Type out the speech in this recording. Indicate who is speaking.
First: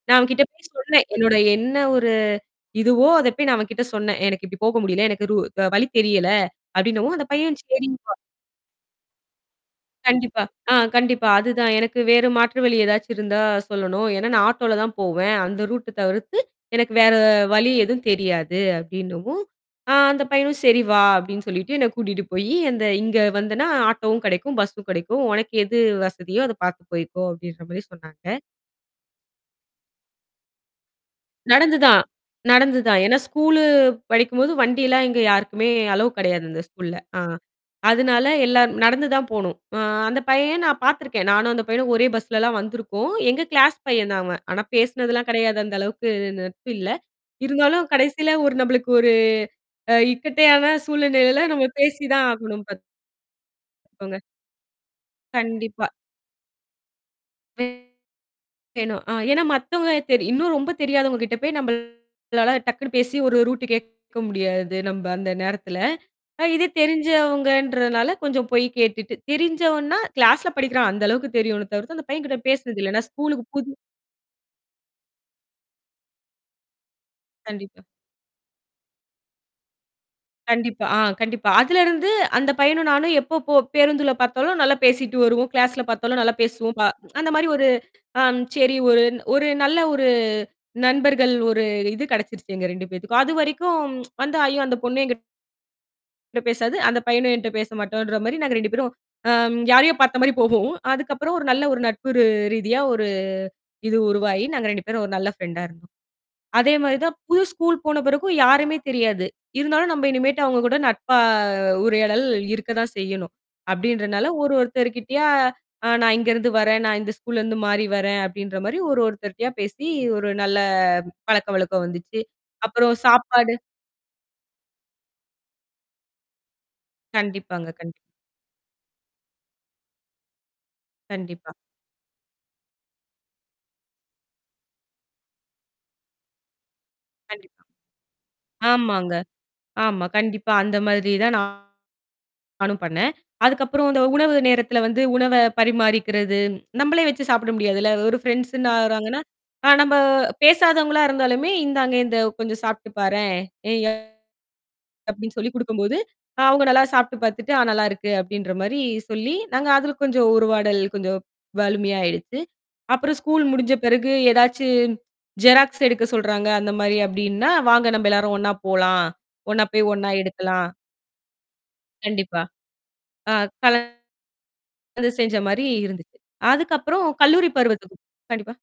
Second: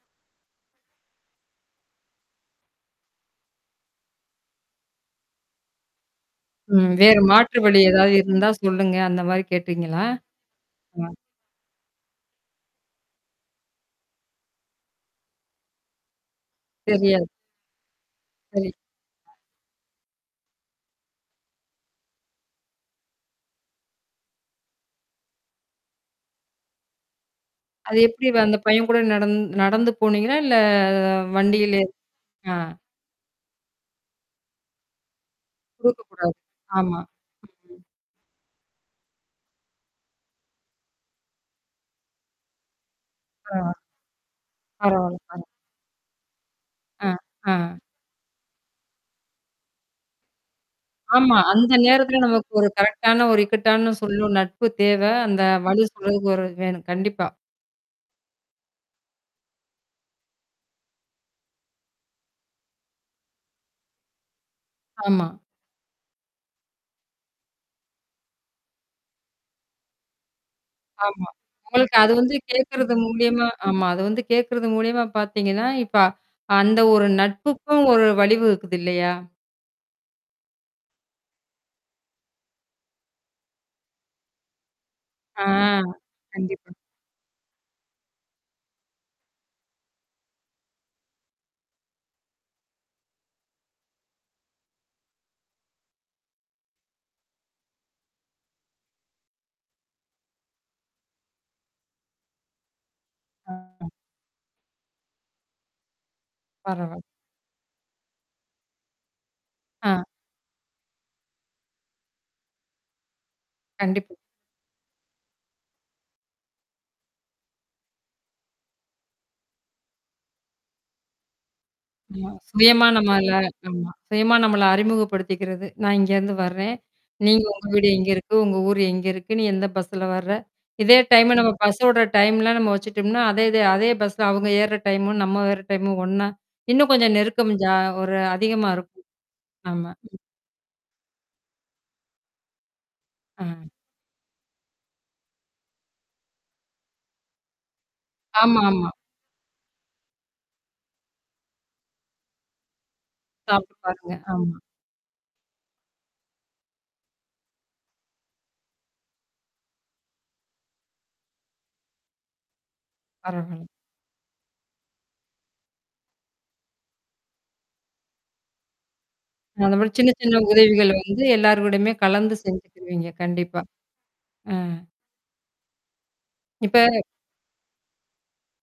Speaker 1: நான் அவன் கிட்ட போய் சொன்னேன். என்னோட என்ன ஒரு இதுவோ, அத போய் நான் அவன் கிட்ட சொன்னேன், "ஏய்! எனக்கு இப்படி போக முடியல. எனக்கு ரூ வழி தெரியல."
Speaker 2: ம்.
Speaker 1: அப்படீன்னவும்
Speaker 2: வேறு
Speaker 1: அந்தப் பையன்
Speaker 2: மாற்று வழி
Speaker 1: சரிங்க பா
Speaker 2: ஏதாவது இருந்தா சொல்லுங்க. அந்த மாரி கேட்டீங்களா?
Speaker 1: கண்டிப்பா. அ
Speaker 2: ஆமா.
Speaker 1: கண்டிப்பா அது தான். "எனக்கு வேற மாற்று வழி ஏதாச்சும் இருந்தா சொல்லணும். ஏன்னா நா ஆட்டோல தான் போவேன். அந்த ரூட்ட தவிர்த்து எனக்கு வேற
Speaker 2: தெரியாது.
Speaker 1: வழி எதுவும் தெரியாது."
Speaker 2: சரி.
Speaker 1: அப்படீன்னவும், அ அந்தப் பையனும் "சரி வா" அப்படீன்னு சொல்லீட்டு என்னைக் கூட்டிட்டு போயி, "அந்த இங்க வந்துன்னா ஆட்டோவும் கெடைக்கும், பஸ்ஸும் கெடைக்கும். உனக்கு எது வசதியோ அத பார்த்து போயிக்கோ." அப்படீன்ற மாரி
Speaker 2: அது எப்படி வ
Speaker 1: சொன்னாங்க.
Speaker 2: அந்தப் பையன் கூட நடந் நடந்து போனீங்களா? இல்ல
Speaker 1: நடந்து
Speaker 2: வண்டியிலே
Speaker 1: தான்,
Speaker 2: அ.
Speaker 1: நடந்து தான். ஏன்னா ஸ்கூலு படிக்கும் போது வண்டி எல்லாம் இங்க யாருக்குமே
Speaker 2: கொடுக்கக்
Speaker 1: அலோவ்
Speaker 2: கூடாது.
Speaker 1: கெடையாது இந்த ஸ்கூல்ல.
Speaker 2: ஆமா.
Speaker 1: ஆ.
Speaker 2: ம்.
Speaker 1: அதனால எல்லாம் நடந்து தான் போகணும். அ அந்தப் பையன் நான் பாத்துருக்கேன். நானும் அந்தப் பையனும் ஒரே பஸ்லலாம் வந்துருக்கோம். எங்க
Speaker 2: அ.
Speaker 1: கிளாஸ் பையன் தான் அவன். ஆனா
Speaker 2: பரவால்ல.
Speaker 1: பேசுனதெல்லாம்
Speaker 2: அ.
Speaker 1: கெடையாது. அந்த அளவுக்கு நட்பு இல்ல.
Speaker 2: அ. அ.
Speaker 1: இருந்தாலும் கடைசியில ஒரு நம்பளுக்கு ஒரு அ இக்கட்டான
Speaker 2: ஆமா.
Speaker 1: சூழ்நிலைல நம்ம
Speaker 2: அந்த
Speaker 1: பேசி
Speaker 2: நேரத்துல
Speaker 1: தான்
Speaker 2: நமக்கு
Speaker 1: ஆகணும்
Speaker 2: ஒரு
Speaker 1: பாத்
Speaker 2: கரெக்ட்டானா ஒரு இக்கட்டான
Speaker 1: துக்கோங்க.
Speaker 2: சொல்லும் நட்பு தேவை. அந்த வழி
Speaker 1: கண்டிப்பா.
Speaker 2: சொல்றதுக்கு ஒருவர் வேணும். கண்டிப்பா.
Speaker 1: வே யேணும் அ ஏன்னா மத்தவங்கள தெரி இன்னும் ரொம்ப தெரியாதவங்க கிட்ட போய் நம்பளால டக்குன்ன்னு பேசி ஒரு ரூட்டு கேக்க முடியாது, நம்ப
Speaker 2: ஆமா.
Speaker 1: அந்த நேரத்துல. அ இது தெரிஞ்சவங்கன்றதுனால கொஞ்சம் போய்க் கேட்டுட்டு தெரிஞ்சவன்னா, கிளாஸ்ல படிக்கிறான் அந்த
Speaker 2: ஆமா.
Speaker 1: அளவுக்குத் தெரியும்ல தவிர்த்து,
Speaker 2: உங்களுக்கு
Speaker 1: அந்தப்
Speaker 2: அது
Speaker 1: பையன்
Speaker 2: வந்து
Speaker 1: கிட்ட பேசுனது இல்ல.
Speaker 2: கேக்குறது
Speaker 1: நா ஸ்கூல்க்கு
Speaker 2: மூலியமா
Speaker 1: புது
Speaker 2: ஆமா. அது வந்து கேக்குறது மூலியமா பாத்தீங்கன்னா, இப்ப அந்த ஒரு
Speaker 1: கண்டிப்பா.
Speaker 2: நட்புக்கும் ஒரு வலிமை இருக்குது இல்லையா?
Speaker 1: கண்டிப்பா. ஆ கண்டிப்பா. அதுலருந்து அந்தப் பையனும், நானும் எப்போ போ பேருந்துல பாத்தாலும் நல்லா பேசிட்டு
Speaker 2: ஆ.
Speaker 1: வருவோம். கிளாஸ்ல பாத்தாலும் நல்லா
Speaker 2: கண்டிப்பா.
Speaker 1: பேசுவோம். ப அந்த மாரி ஒரு அ சரி, ஒரு ஒரு நல்ல ஒரு நண்பர்கள் ஒரு இது கெடைச்சுருச்சு எங்க 2 பேத்துக்கும். அதுவரைக்கும் வந்தா, அய்யோ அந்தப் பொண்ணே என்கிட் ட பேசாது. அந்தப் பையனும் என்ட்ட பேசமாட்டான்ற மாரி நாங்க 2 பேரும் அம் யாரையோ பார்த்த மாரி போவோம். அதுக்கப்புறம் ஒரு நல்ல ஒரு நட்பு ரு ரீதியா ஒரு
Speaker 2: ஆ.
Speaker 1: இது உருவாயி, நாங்க 2 பேரும் ஒரு நல்ல ஃப்ரெண்டா இருந்தோம். அதே மாதிரி
Speaker 2: பரவால்ல.
Speaker 1: தான் புது ஸ்கூல் போன பிறகும் யாருமே தெரியாது. "இருந்தாலும்
Speaker 2: ஆ.
Speaker 1: நம்ப இனிமேட்டு அவங்க கூட நட்பா உரையாடல் இருக்கதான் செய்யணும்."
Speaker 2: கண்டிப்பு.
Speaker 1: அப்படீன்றனால ஒரு ஒருத்தர் கிட்டயா, "அ நான் இங்கருந்து வரேன். நான் இந்த ஸ்கூல்லருந்து மாறி வரேன்." அப்படீன்ற மாரி ஒரு ஒருத்தர்ட்டயா பேசி ஒரு நல்ல பழக்க வழக்கம் வந்துச்சு.
Speaker 2: ஆமா. சுயமா
Speaker 1: அப்புறம்
Speaker 2: நம்மால
Speaker 1: சாப்பாடு
Speaker 2: ஆமா. சுயமா நம்மள அறிமுகப்படுத்திக்கறது. நா இங்கருந்து வர்றேன். நீங்க உங்க
Speaker 1: கண்டிப்பாங்க.
Speaker 2: வீடு
Speaker 1: கண்டிப்
Speaker 2: எங்க இருக்கு? உங்க ஊர் எங்க இருக்கு? நீ எந்தப் பஸ்ஸுல வர்ற? இதே டைம் நம்ம
Speaker 1: கண்டிப்பா.
Speaker 2: பஸ்ஸோட டைமல்லாம் நம்ம வச்சுட்டோம்ன்னா, அதே இது அதே பஸ்ஸ அவங்க ஏர்ற டைமும் நம்ம ஏர்ற டைமும் ஒண்ணா இன்னும் கொஞ்சம் நெருக்கம்
Speaker 1: கண்டிப்பா.
Speaker 2: ஜா ஒரு அதிகமா இருக்கும்.
Speaker 1: ஆமாங்க.
Speaker 2: ஆமா.
Speaker 1: ஆமா. கண்டிப்பா அந்த மாதிரி தான் நா நானும் பண்ணேன்.
Speaker 2: அ.
Speaker 1: அதுக்கப்புறம் அந்த உணவு நேரத்துல வந்து உணவ பரிமாறிக்கிறது. நம்பளே வச்சு சாப்பிட முடியாதுல்ல. ஒரு ஃபிரண்ட்ஸ்ன்னு
Speaker 2: ஆமாமா.
Speaker 1: ஆகுறாங்கன்னா அ நம்ப பேசாதவங்களா இருந்தாலுமே, "இந்தாங்க இந்த கொஞ்சம் சாப்பிட்டு பாரேன் எ
Speaker 2: சாப்பிட்டு
Speaker 1: அ"
Speaker 2: பாருங்க. ஆமா.
Speaker 1: அப்படீன்னு சொல்லிக் குடுக்கும் போது, அவுங்க நல்லா சாப்பிட்டு பாத்துட்டு, "அ நல்லா இருக்கு" அப்படீன்ற மாரி சொல்லி நாங்க அதுல கொஞ்சம் உரவாடல் கொஞ்சம் வலுமையா ஆயிடுச்சு. அப்புறம் ஸ்கூல்
Speaker 2: பரவால்ல.
Speaker 1: முடிஞ்ச பிறகு எதாச்சும் ஜெராக்ஸ் எடுக்க சொல்றாங்க, அந்த மாரி அப்படீன்னா, "வாங்க நம்ப எல்லாரும் ஒண்ணா போலாம். ஒண்ணா
Speaker 2: அந்த
Speaker 1: போய்,
Speaker 2: மாரி சின்ன
Speaker 1: ஒண்ணா
Speaker 2: சின்ன
Speaker 1: எடுக்கலாம்."
Speaker 2: உதவிகள வந்து எல்லாரோடமே கலந்து
Speaker 1: கண்டிப்பா.
Speaker 2: செஞ்சுக்குவீங்க
Speaker 1: அ
Speaker 2: கண்டிப்பா.
Speaker 1: கலந்
Speaker 2: அ.
Speaker 1: து செஞ்ச மாரி இருந்துச்சு.
Speaker 2: இப்ப
Speaker 1: அதுக்கப்புறம் கல்லூரி பருவத்துக்கும் கண்டிப்பா.